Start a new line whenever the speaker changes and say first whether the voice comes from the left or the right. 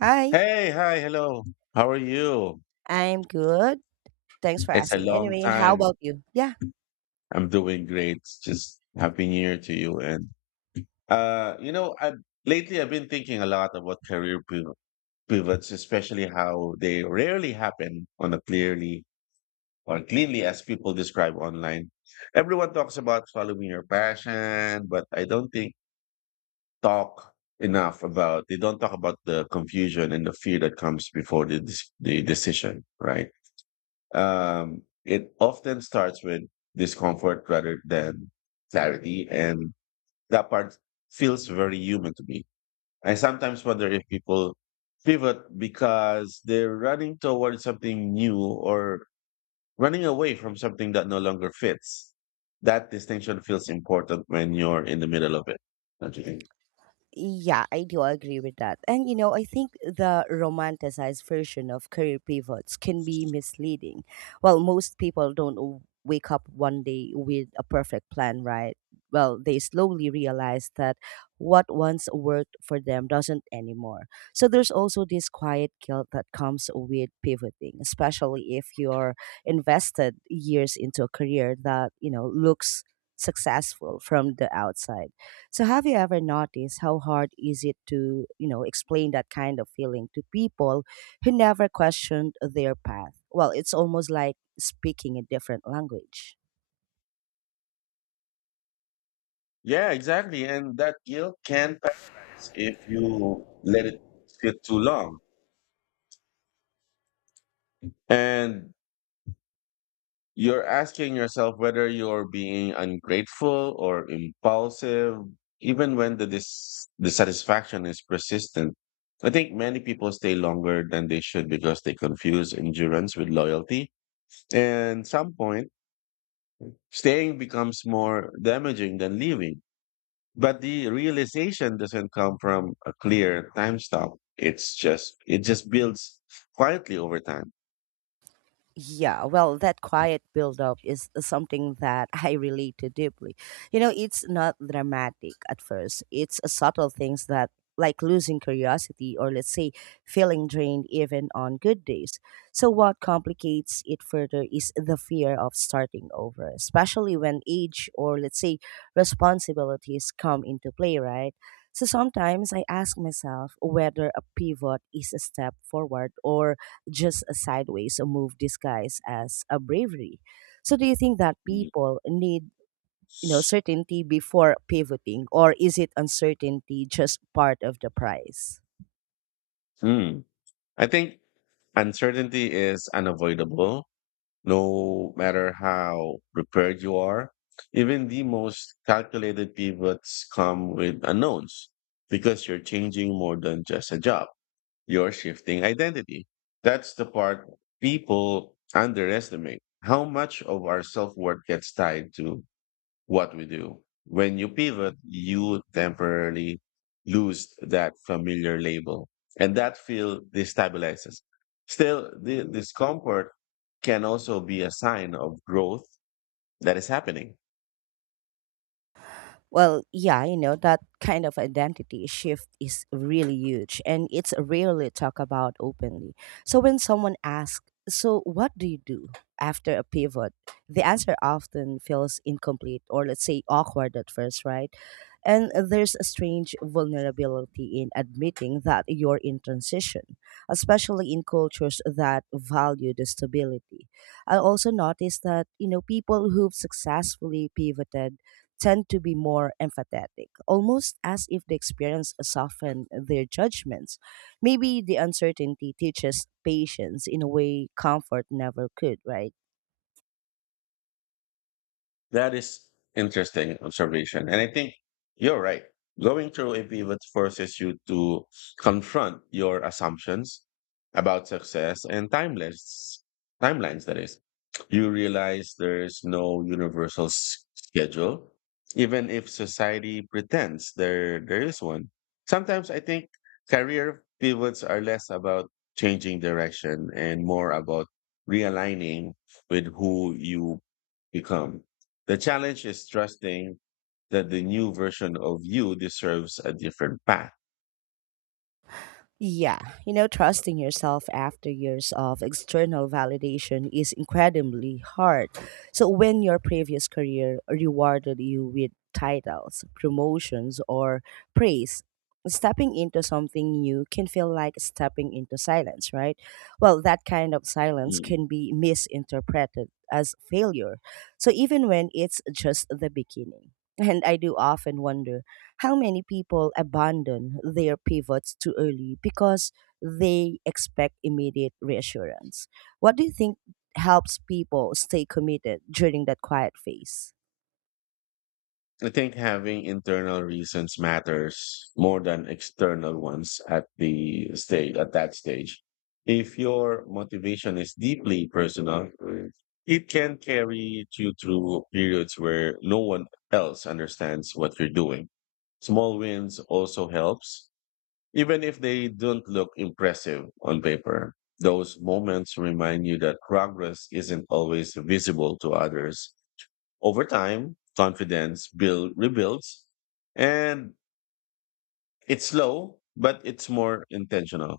right: Hi,
left: Hey, hi, hello. How are you?
right: I'm good. Thanks for
left: It's a
right: asking.
left: long
right: Anyway, how
left: time.
right: about you? Yeah.
left: I'm doing great. Just happy new year to you. And I lately I've been thinking a lot about career pivots, especially how they rarely happen on a clearly or cleanly as people describe online. Everyone talks about following your passion, but I don't think talk enough about they don't talk about the confusion and the fear that comes before the the decision, right? It often starts with discomfort rather than clarity, and that part feels very human to me. I sometimes wonder if people pivot because they're running towards something new or running away from something that no longer fits. That distinction feels important when you're in the middle of it, don't you think?
right: Yeah, I do agree with that. And I think the romanticized version of career pivots can be misleading. Well, most people don't wake up one day with a perfect plan, right? Well, they slowly realize that what once worked for them doesn't anymore. So there's also this quiet guilt that comes with pivoting, especially if you're invested years into a career that, looks successful from the outside. So have you ever noticed how hard is it to, explain that kind of feeling to people who never questioned their path? Well, it's almost like speaking a different language.
left: Yeah, exactly. And that guilt can pass if you let it sit too long. And you're asking yourself whether you're being ungrateful or impulsive, even when the dissatisfaction is persistent. I think many people stay longer than they should because they confuse endurance with loyalty. And some point, staying becomes more damaging than leaving. But the realization doesn't come from a clear time stop. It's just builds quietly over time.
right: Yeah, well, that quiet buildup is something that I relate to deeply. You know, it's not dramatic at first, it's a subtle things that, like losing curiosity or let's say feeling drained even on good days. So, what complicates it further is the fear of starting over, especially when age or let's say responsibilities come into play, right? So sometimes I ask myself whether a pivot is a step forward or just a sideways move disguised as a bravery. So do you think that people need certainty before pivoting or is it uncertainty just part of the price?
left: Mm. I think uncertainty is unavoidable, no matter how prepared you are. Even the most calculated pivots come with unknowns because you're changing more than just a job, you're shifting identity. That's the part people underestimate how much of our self worth gets tied to what we do. When you pivot, you temporarily lose that familiar label, and that feel destabilizes. Still, the discomfort can also be a sign of growth that is happening.
right: Well, yeah, that kind of identity shift is really huge and it's rarely talked about openly. So when someone asks, so what do you do after a pivot? The answer often feels incomplete or, let's say, awkward at first, right? And there's a strange vulnerability in admitting that you're in transition, especially in cultures that value the stability. I also noticed that, people who've successfully pivoted tend to be more empathetic, almost as if the experience softened their judgments. Maybe the uncertainty teaches patience in a way comfort never could, right?
left: That is interesting observation. And I think you're right. Going through a pivot forces you to confront your assumptions about success and timelines. Timelines, that is. You realize there's no universal schedule, even if society pretends there is one. Sometimes I think career pivots are less about changing direction and more about realigning with who you become. The challenge is trusting that the new version of you deserves a different path.
right: Yeah, trusting yourself after years of external validation is incredibly hard. So, when your previous career rewarded you with titles, promotions, or praise, stepping into something new can feel like stepping into silence, right? Well, that kind of silence
left: Mm.
right: can be misinterpreted as failure. So, even when it's just the beginning. And I do often wonder how many people abandon their pivots too early because they expect immediate reassurance? What do you think helps people stay committed during that quiet phase?
left: I think having internal reasons matters more than external ones at that stage. If your motivation is deeply personal, it can carry you through periods where no one else understands what you're doing. Small wins also helps, even if they don't look impressive on paper. Those moments remind you that progress isn't always visible to others over time, confidence build rebuilds, and it's slow, but it's more intentional.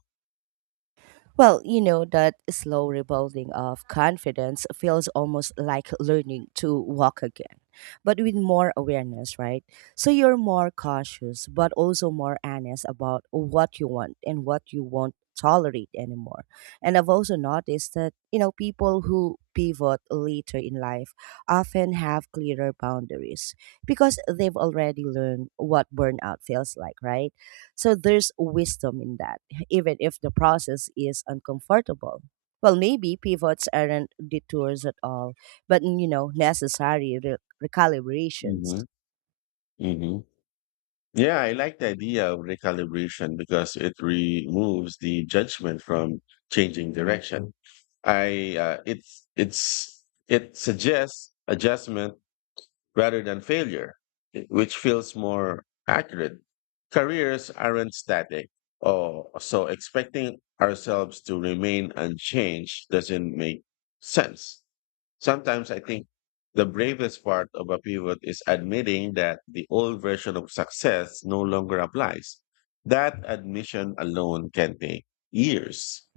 right: Well, that slow rebuilding of confidence feels almost like learning to walk again, but with more awareness, right? So you're more cautious, but also more honest about what you want and what you won't tolerate anymore. And I've also noticed that, people who pivot later in life often have clearer boundaries because they've already learned what burnout feels like, right? So there's wisdom in that even if the process is uncomfortable. Well, maybe pivots aren't detours at all, but necessary
left: Hmm.
right: recalibrations.
left: Hmm. Yeah, I like the idea of recalibration because it removes the judgment from changing direction. I it's it suggests adjustment rather than failure, which feels more accurate. Careers aren't static, oh, so expecting ourselves to remain unchanged doesn't make sense. Sometimes I think the bravest part of a pivot is admitting that the old version of success no longer applies. That admission alone can take years.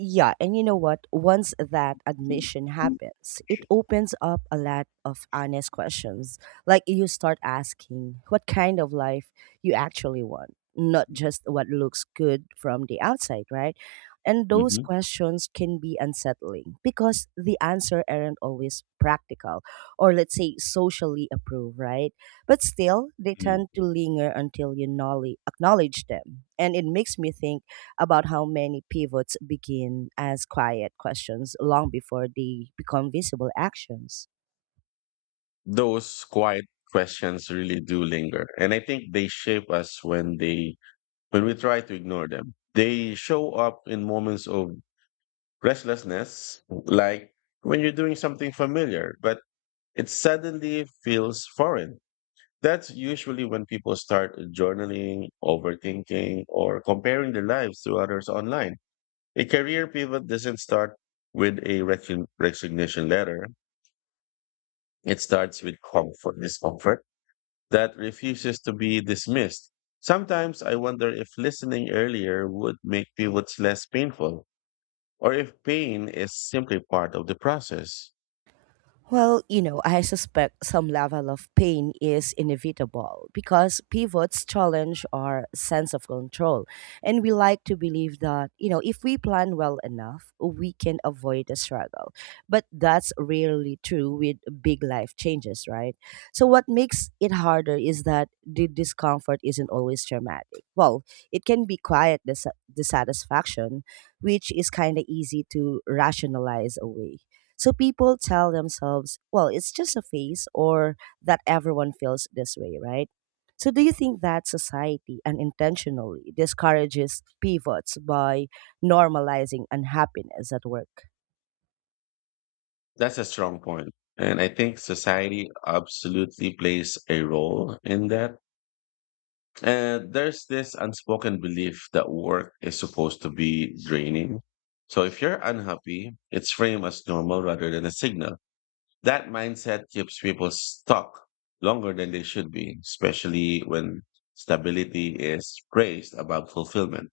right: Yeah, and you know what? Once that admission happens, it opens up a lot of honest questions. Like you start asking what kind of life you actually want, not just what looks good from the outside, right? And those
left: Mhm.
right: questions can be unsettling because the answer aren't always practical or let's say socially approved, right? But still, they tend to linger until you acknowledge them. And it makes me think about how many pivots begin as quiet questions long before they become visible actions.
left: Those quiet questions really do linger, and I think they shape us when they when we try to ignore them. They show up in moments of restlessness, like when you're doing something familiar but it suddenly feels foreign. That's usually when people start journaling, overthinking, or comparing their lives to others online. A career pivot doesn't start with a resignation letter. It starts with comfort discomfort that refuses to be dismissed. Sometimes I wonder if listening earlier would make pivots less painful, or if pain is simply part of the process.
right: Well, I suspect some level of pain is inevitable because pivots challenge our sense of control. And we like to believe that, if we plan well enough, we can avoid the struggle. But that's rarely true with big life changes, right? So, what makes it harder is that the discomfort isn't always dramatic. Well, it can be quiet dissatisfaction, which is kind of easy to rationalize away. So people tell themselves, well, it's just a phase or that everyone feels this way, right? So do you think that society unintentionally discourages pivots by normalizing unhappiness at work?
left: That's a strong point. And I think society absolutely plays a role in that. And there's this unspoken belief that work is supposed to be draining. So if you're unhappy, it's framed as normal rather than a signal. That mindset keeps people stuck longer than they should be, especially when stability is praised above fulfillment.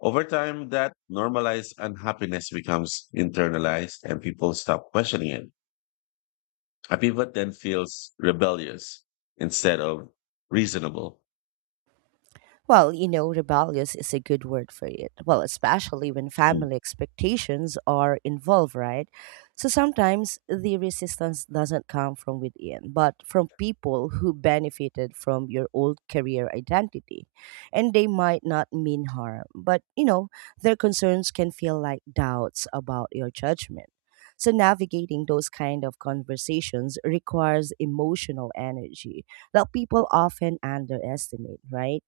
left: Over time, that normalized unhappiness becomes internalized and people stop questioning it. A pivot then feels rebellious instead of reasonable.
right: Well, rebellious is a good word for it. Well, especially when
left: Mm.
right: family expectations are involved, right? So sometimes the resistance doesn't come from within, but from people who benefited from your old career identity. And they might not mean harm, but, their concerns can feel like doubts about your judgment. So navigating those kind of conversations requires emotional energy that people often underestimate, right?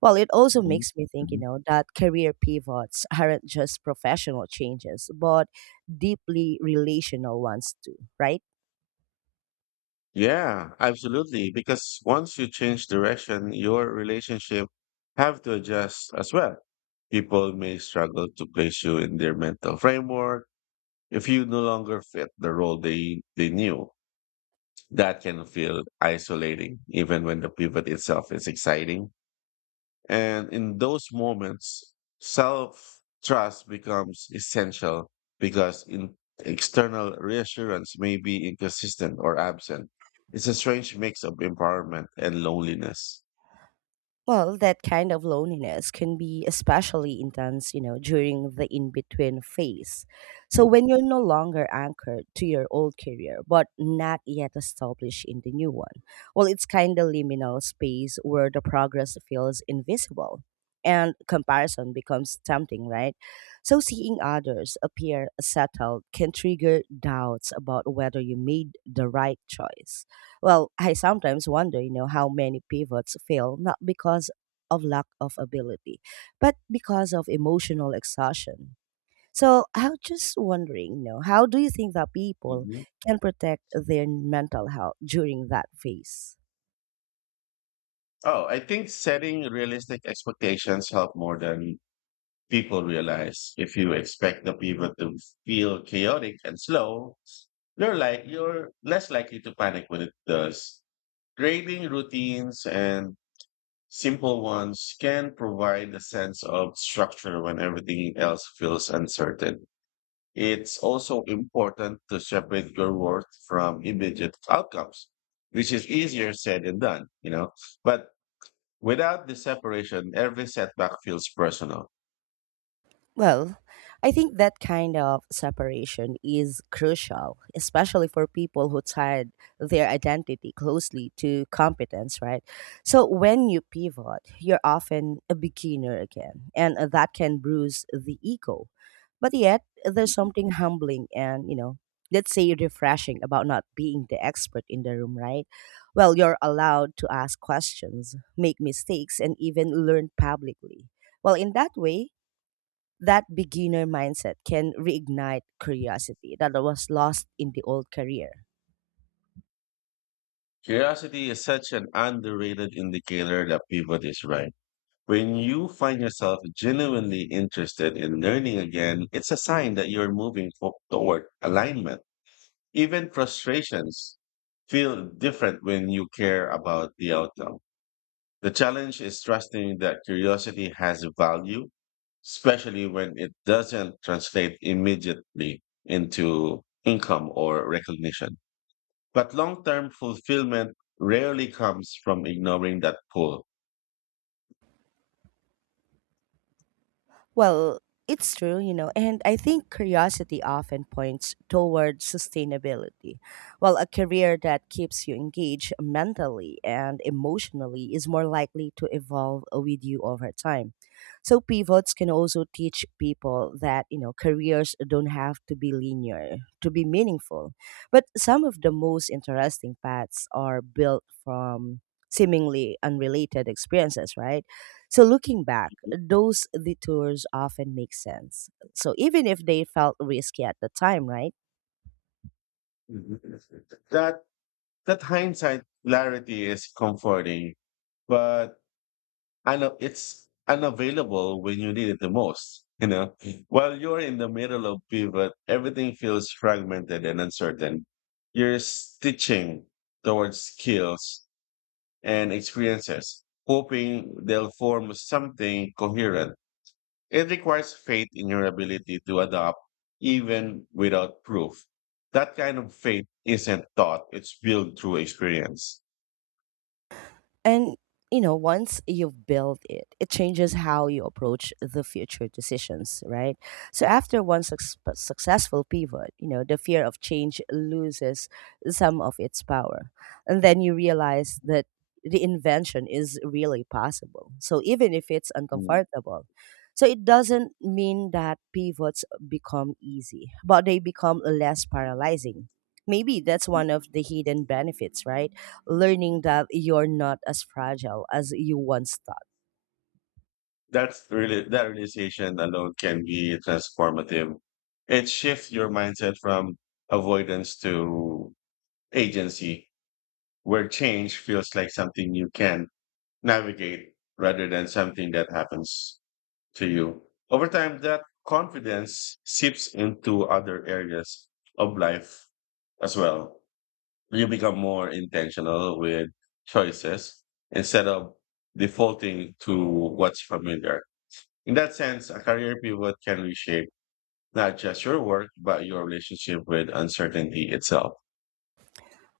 right: Well, it also
left: Mhm.
right: makes me think,
left: Mhm.
right: that career pivots aren't just professional changes, but deeply relational ones too, right?
left: Yeah, absolutely. Because once you change direction, your relationship have to adjust as well. People may struggle to place you in their mental framework if you no longer fit the role they knew. That can feel isolating, even when the pivot itself is exciting. And in those moments, self trust becomes essential because in external reassurance may be inconsistent or absent. It's a strange mix of empowerment and loneliness.
right: Well, that kind of loneliness can be especially intense, during the in between phase. So, when you're no longer anchored to your old career, but not yet established in the new one, well, it's kind of liminal space where the progress feels invisible and comparison becomes tempting, right? So, seeing others appear settled can trigger doubts about whether you made the right choice. Well, I sometimes wonder, how many pivots fail not because of lack of ability, but because of emotional exhaustion. So I'm just wondering, how do you think that people
left: Mhm.
right: can protect their mental health during that phase?
left: Oh, I think setting realistic expectations help more than people realize. If you expect the people to feel chaotic and slow, you're less likely to panic when it does. Grading routines and simple ones can provide a sense of structure when everything else feels uncertain. It's also important to separate your worth from immediate outcomes, which is easier said than done, you know. But without the separation, every setback feels personal.
right: Well, I think that kind of separation is crucial, especially for people who tied their identity closely to competence, right? So when you pivot, you're often a beginner again, and that can bruise the ego. But yet, there's something humbling and, let's say refreshing about not being the expert in the room, right? Well, you're allowed to ask questions, make mistakes, and even learn publicly. Well, in that way, that beginner mindset can reignite curiosity that was lost in the old career.
left: Curiosity is such an underrated indicator that pivot is right. When you find yourself genuinely interested in learning again, it's a sign that you're moving toward alignment. Even frustrations feel different when you care about the outcome. The challenge is trusting that curiosity has value, especially when it doesn't translate immediately into income or recognition. But long term fulfillment rarely comes from ignoring that pull.
right: Well, it's true, and I think curiosity often points toward sustainability. While a career that keeps you engaged mentally and emotionally is more likely to evolve with you over time. So, pivots can also teach people that, careers don't have to be linear to be meaningful. But some of the most interesting paths are built from seemingly unrelated experiences, right? So looking back, those detours often make sense. So even if they felt risky at the time, right?
left: That that hindsight clarity is comforting, but I know it's unavailable when you need it the most. You know, while you're in the middle of pivot, everything feels fragmented and uncertain. You're stitching towards skills and experiences, hoping they'll form something coherent. It requires faith in your ability to adapt even without proof. That kind of faith isn't taught, it's built through experience.
right: And once you've built it, it changes how you approach the future decisions, right? So after one successful pivot, the fear of change loses some of its power. And then you realize that the invention is really possible. So even if it's
left: Mm.
right: uncomfortable, so it doesn't mean that pivots become easy, but they become less paralyzing. Maybe that's one of the hidden benefits, right? Learning that you're not as fragile as you once thought.
left: That's really that realization alone can be transformative. It shifts your mindset from avoidance to agency, where change feels like something you can navigate rather than something that happens to you. Over time, that confidence seeps into other areas of life as well. You become more intentional with choices instead of defaulting to what's familiar. In that sense, a career pivot can reshape not just your work, but your relationship with uncertainty itself.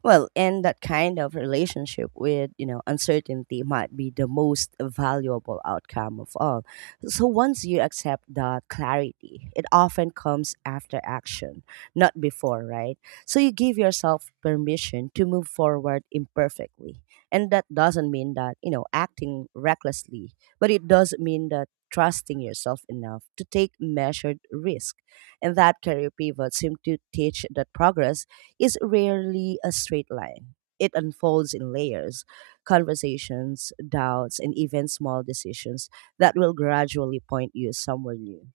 right: Well, and that kind of relationship with, uncertainty might be the most valuable outcome of all. So once you accept that clarity, it often comes after action, not before, right? So you give yourself permission to move forward imperfectly. And that doesn't mean that, acting recklessly, but it does mean that trusting yourself enough to take measured risk. And that career pivot seemed to teach that progress is rarely a straight line. It unfolds in layers, conversations, doubts, and even small decisions that will gradually point you somewhere new.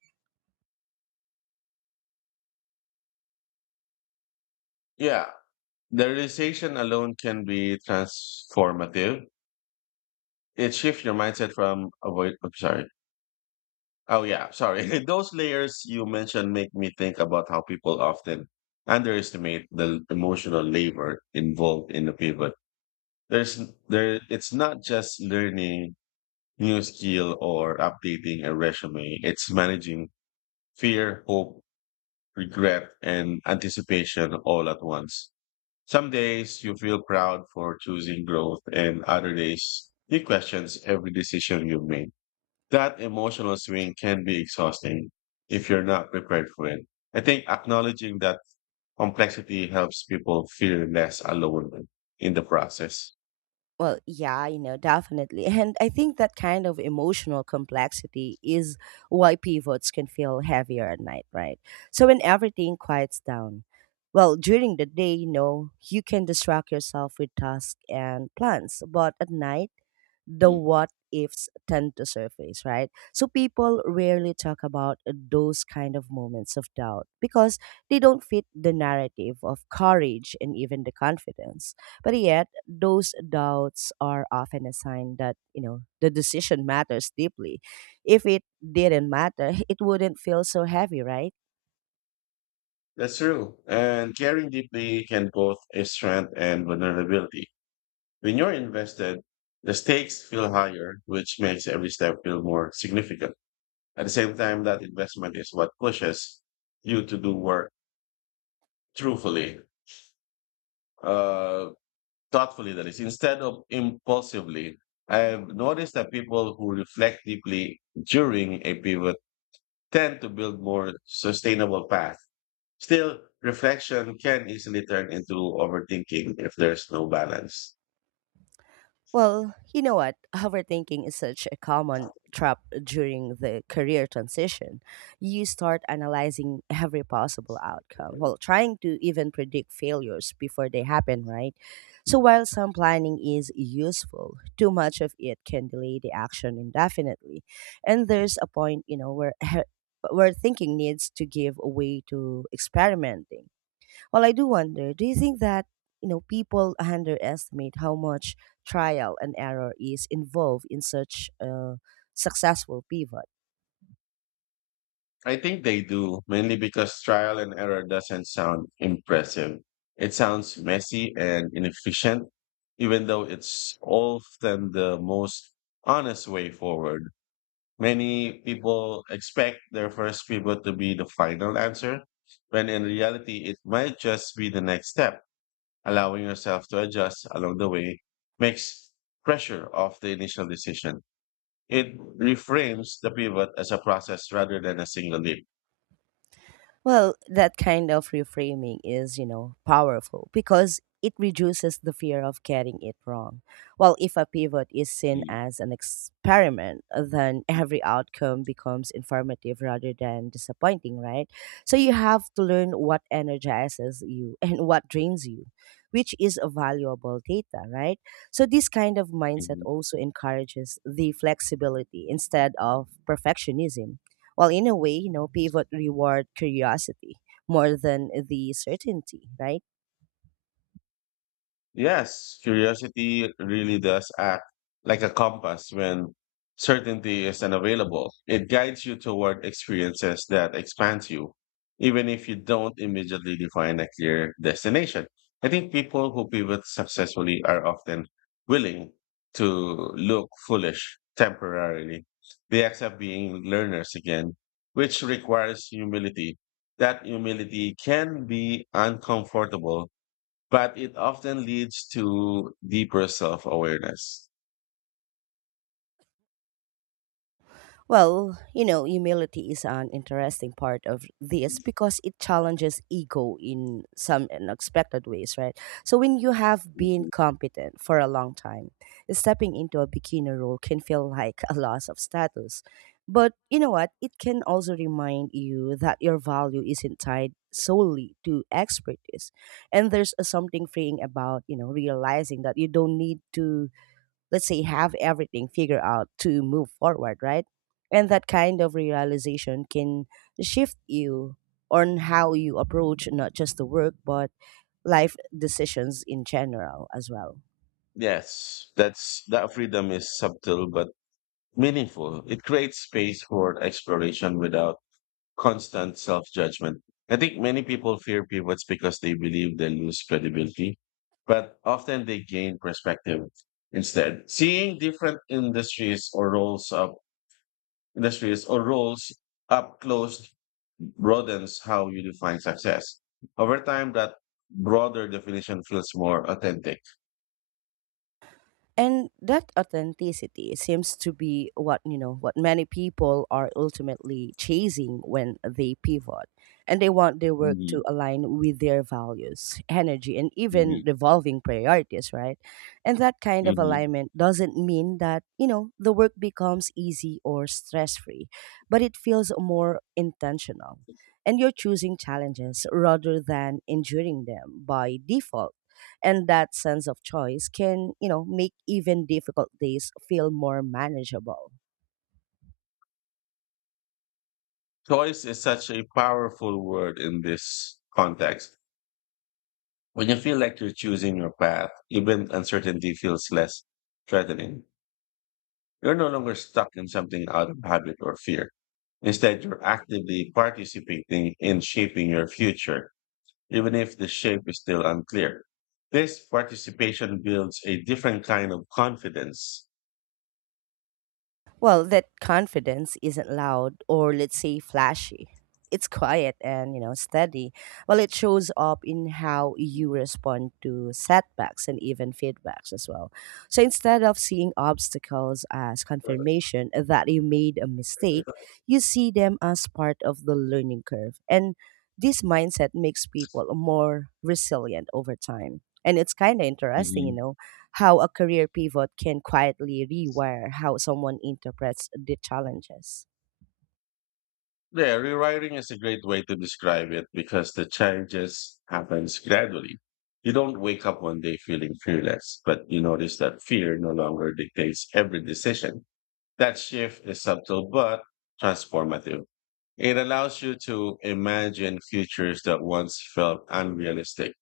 left: Yeah, the realization alone can be transformative. It shifts your mindset from avoid. I'm sorry. Oh yeah, sorry. Those layers you mentioned make me think about how people often underestimate the emotional labor involved in the pivot. There's there It's not just learning new skill or updating a resume. It's managing fear, hope, regret, and anticipation all at once. Some days you feel proud for choosing growth and other days you questions every decision you make. That emotional swing can be exhausting if you're not prepared for it. I think acknowledging that complexity helps people feel less alone in the process.
right: Well, yeah, definitely. And I think that kind of emotional complexity is why pivots can feel heavier at night, right? So when everything quiets down, well, during the day, you can distract yourself with tasks and plans, but at night, the
left: Mm.
right: what ifs tend to surface, right? So people rarely talk about those kind of moments of doubt because they don't fit the narrative of courage and even the confidence. But yet, those doubts are often a sign that, the decision matters deeply. If it didn't matter, it wouldn't feel so heavy, right?
left: That's true. And caring deeply can both a strength and vulnerability. When you're invested, the stakes feel higher, which makes every step feel more significant. At the same time, that investment is what pushes you to do work truthfully. Uh, Thoughtfully, that is, instead of impulsively. I have noticed that people who reflect deeply during a pivot tend to build more sustainable paths. Still, reflection can easily turn into overthinking if there's no balance.
right: Well, you know what? Overthinking is such a common trap during the career transition. You start analyzing every possible outcome, well, trying to even predict failures before they happen, right? So while some planning is useful, too much of it can delay the action indefinitely. And there's a point, where where thinking needs to give way to experimenting. Well, I do wonder, do you think that, people underestimate how much trial and error is involved in such a successful pivot?
left: I think they do mainly because trial and error doesn't sound impressive. It sounds messy and inefficient, even though it's often the most honest way forward. Many people expect their first pivot to be the final answer, when in reality, it might just be the next step. Allowing yourself to adjust along the way makes pressure off the initial decision. It reframes the pivot as a process rather than a single leap.
right: Well, that kind of reframing is, powerful because it reduces the fear of getting it wrong. Well, if a pivot is seen as an experiment, then every outcome becomes informative rather than disappointing, right? So you have to learn what energizes you and what drains you, which is a valuable data, right? So this kind of mindset
left: Mhm.
right: also encourages the flexibility instead of perfectionism. Well, in a way, pivot reward curiosity more than the certainty, right?
left: Yes, curiosity really does act like a compass when certainty is unavailable. It guides you toward experiences that expand you, even if you don't immediately define a clear destination. I think people who pivot successfully are often willing to look foolish temporarily. They accept being learners again, which requires humility. That humility can be uncomfortable but it often leads to deeper self-awareness.
right: Well, humility is an interesting part of this because it challenges ego in some unexpected ways, right? So, when you have been
left: Mhm.
right: competent for a long time, stepping into a beginner role can feel like a loss of status. But you know what? It can also remind you that your value isn't tied solely to expertise. And there's a something freeing about, realizing that you don't need to, let's say, have everything figured out to move forward, right? And that kind of realization can shift you on how you approach not just the work but life decisions in general as well.
left: Yes, that's that freedom is subtle but meaningful. It creates space for exploration without constant self-judgment. I think many people fear pivots because they believe they lose credibility, but often they gain perspective instead. Seeing different industries or roles up close broadens how you define success. Over time, that broader definition feels more authentic.
right: And that authenticity seems to be what, many people are ultimately chasing when they pivot, and they want their work to
left: Hmm.
right: align with their values, energy, and
left: Hmm.
right: even evolving priorities, right? And that kind of
left: Hmm.
right: alignment doesn't mean that, the work becomes easy or stress free, but it feels more intentional, and you're choosing challenges rather than enduring them by default. And that sense of choice can, make even difficult days feel more manageable.
left: Choice is such a powerful word in this context. When you feel like you're choosing your path, even uncertainty feels less threatening. You're no longer stuck in something out of habit or fear. Instead, you're actively participating in shaping your future, even if the shape is still unclear. This participation builds a different kind of confidence.
right: Well, that confidence isn't loud or, let's say, flashy. It's quiet and, steady. Well, it shows up in how you respond to setbacks and even feedbacks as well. So instead of seeing obstacles as confirmation that you made a mistake, you see them as part of the learning curve. And this mindset makes people more resilient over time. And it's kind of interesting, you
left: Mhm.
right: know, how a career pivot can quietly rewire how someone interprets the challenges.
left: Yeah, rewriting is a great way to describe it because the changes happens gradually. You don't wake up one day feeling fearless, but you notice that fear no longer dictates every decision. That shift is subtle but transformative. It allows you to imagine futures that once felt unrealistic.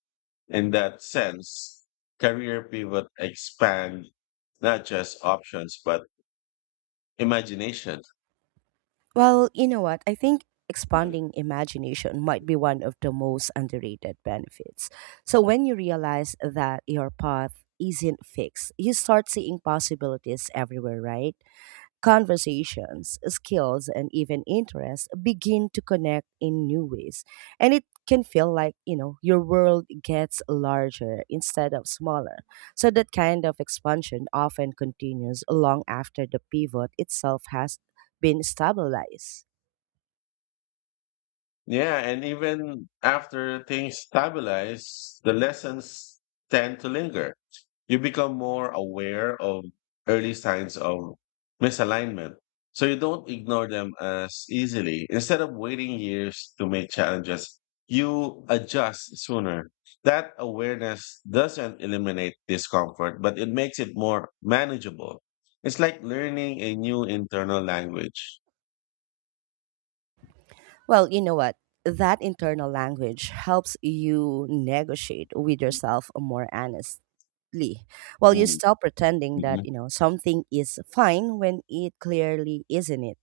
left: In that sense, career pivot expand not just options but imagination.
right: Well, you know what? I think expanding imagination might be one of the most underrated benefits. So when you realize that your path isn't fixed, you start seeing possibilities everywhere, right? Conversations, skills, and even interests begin to connect in new ways. And it can feel like, your world gets larger instead of smaller. So that kind of expansion often continues long after the pivot itself has been stabilized.
left: Yeah, and even after things stabilize, the lessons tend to linger. You become more aware of early signs of misalignment. So you don't ignore them as easily. Instead of waiting years to make challenges, you adjust sooner. That awareness doesn't eliminate discomfort, but it makes it more manageable. It's like learning a new internal language.
right: Well, you know what? That internal language helps you negotiate with yourself more honestly. Well, you
left: Mm,
right: stop pretending that,
left: mhm.
right: something is fine when it clearly isn't it.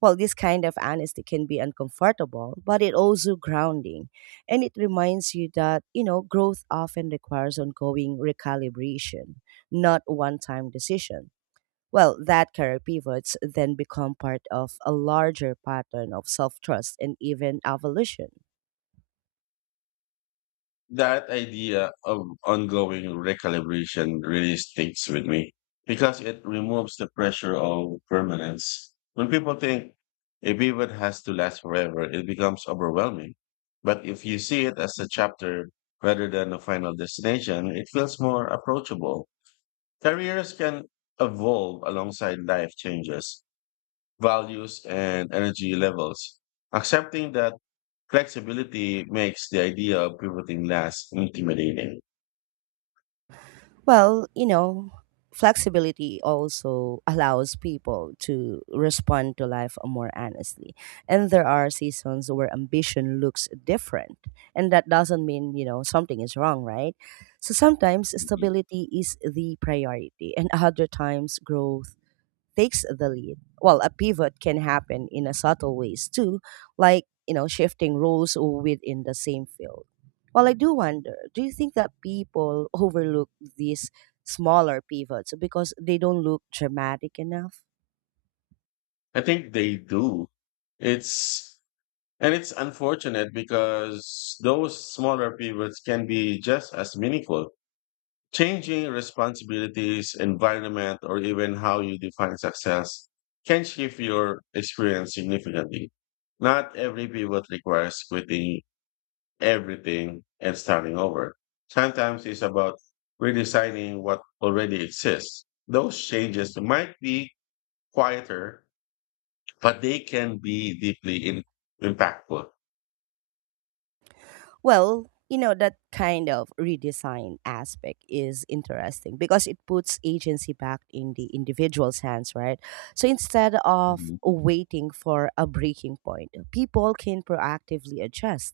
right: Well, this kind of honesty can be uncomfortable, but it also grounding. And it reminds you that, growth often requires ongoing recalibration, not one time decision. Well, that career pivots then become part of a larger pattern of self trust and even evolution.
left: That idea of ongoing recalibration really sticks with me because it removes the pressure of permanence. When people think a pivot has to last forever, it becomes overwhelming. But if you see it as a chapter rather than a final destination, it feels more approachable. Careers can evolve alongside life changes, values, and energy levels. Accepting that flexibility makes the idea of pivoting less intimidating.
right: Well, you know, flexibility also allows people to respond to life more honestly. And there are seasons where ambition looks different. And that doesn't mean, something is wrong, right? So sometimes
left: Mhm.
right: stability is the priority, and other times growth takes the lead. Well, a pivot can happen in a subtle ways too, like, shifting roles within the same field. Well, I do wonder, do you think that people overlook these smaller pivots because they don't look dramatic enough?
left: I think they do. It's And it's unfortunate because those smaller pivots can be just as meaningful. Changing responsibilities, environment, or even how you define success can shift your experience significantly. Not every pivot requires quitting everything and starting over. Sometimes it's about redesigning what already exists. Those changes might be quieter, but they can be deeply impactful.
right: Well, you know, that kind of redesign aspect is interesting because it puts agency back in the individual's hands, right? So instead of
left: Mhm.
right: waiting for a breaking point, people can proactively adjust.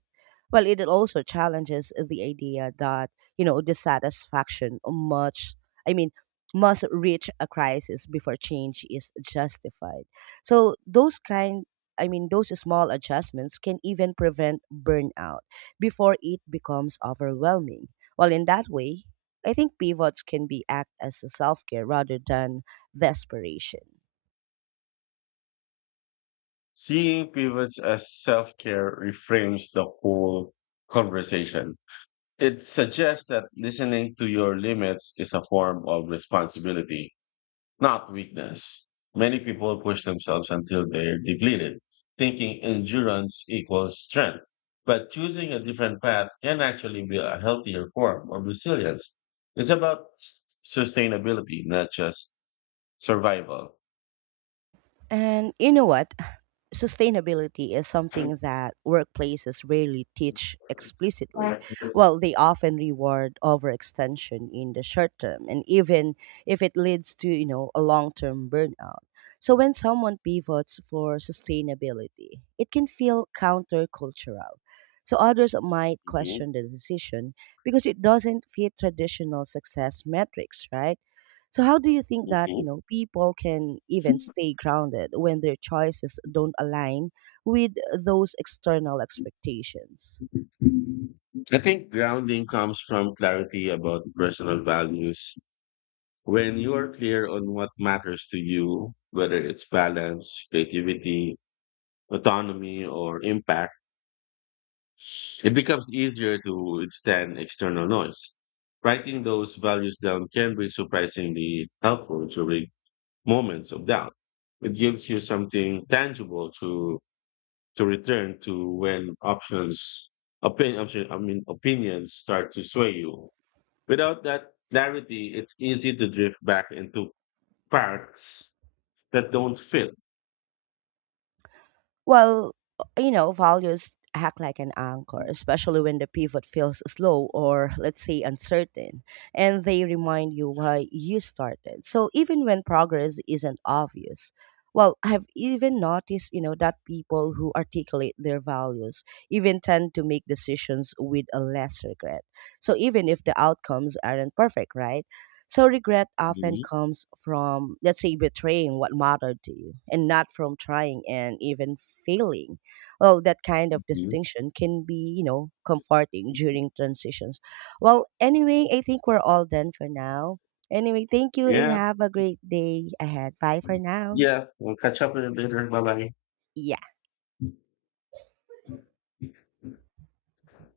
right: Well, it also challenges the idea that, you know, dissatisfaction I mean, must reach a crisis before change is justified. So those kind I mean, those small adjustments can even prevent burnout before it becomes overwhelming. Well, in that way, I think pivots can be act as a self-care rather than desperation.
left: Seeing pivots as self care reframes the whole conversation. It suggests that listening to your limits is a form of responsibility, not weakness. Many people push themselves until they're depleted, thinking endurance equals strength. But choosing a different path can actually be a healthier form of resilience. It's about sustainability, not just survival.
right: And you know what? Sustainability is something that workplaces rarely teach
left: Right.
right: explicitly. Well, they often reward overextension in the short term, and even if it leads to, a long term burnout. So when someone pivots for sustainability, it can feel countercultural. So others might
left: Mhm,
right: question the decision because it doesn't fit traditional success metrics, right? So how do you think that,
left: mhm.
right: people can even stay grounded when their choices don't align with those external expectations?
left: I think grounding comes from clarity about personal values. When you're clear on what matters to you, whether it's balance, creativity, autonomy, or impact, it becomes easier to withstand external noise. Writing those values down can be surprisingly helpful during moments of doubt. It gives you something tangible to return to when opinion, I mean, opinions start to sway you. Without that clarity, it's easy to drift back into parts that don't fit.
right: Well, you know, values act like an anchor, especially when the pivot feels slow or, let's say, uncertain, and they remind you why you started. So even when progress isn't obvious, well, I've even noticed, that people who articulate their values even tend to make decisions with a less regret. So even if the outcomes aren't perfect, right? So regret often
left: Mhm,
right: comes from, let's say, betraying what mattered to you and not from trying and even failing. Well, that kind of
left: mhm.
right: distinction can be, comforting during transitions. Well, anyway, I think we're all done for now. Anyway, thank you and
left: Yeah,
right: have a great day ahead. Bye for now.
left: yeah. We'll catch up with it later. Bye
right: Yeah.
left: bye.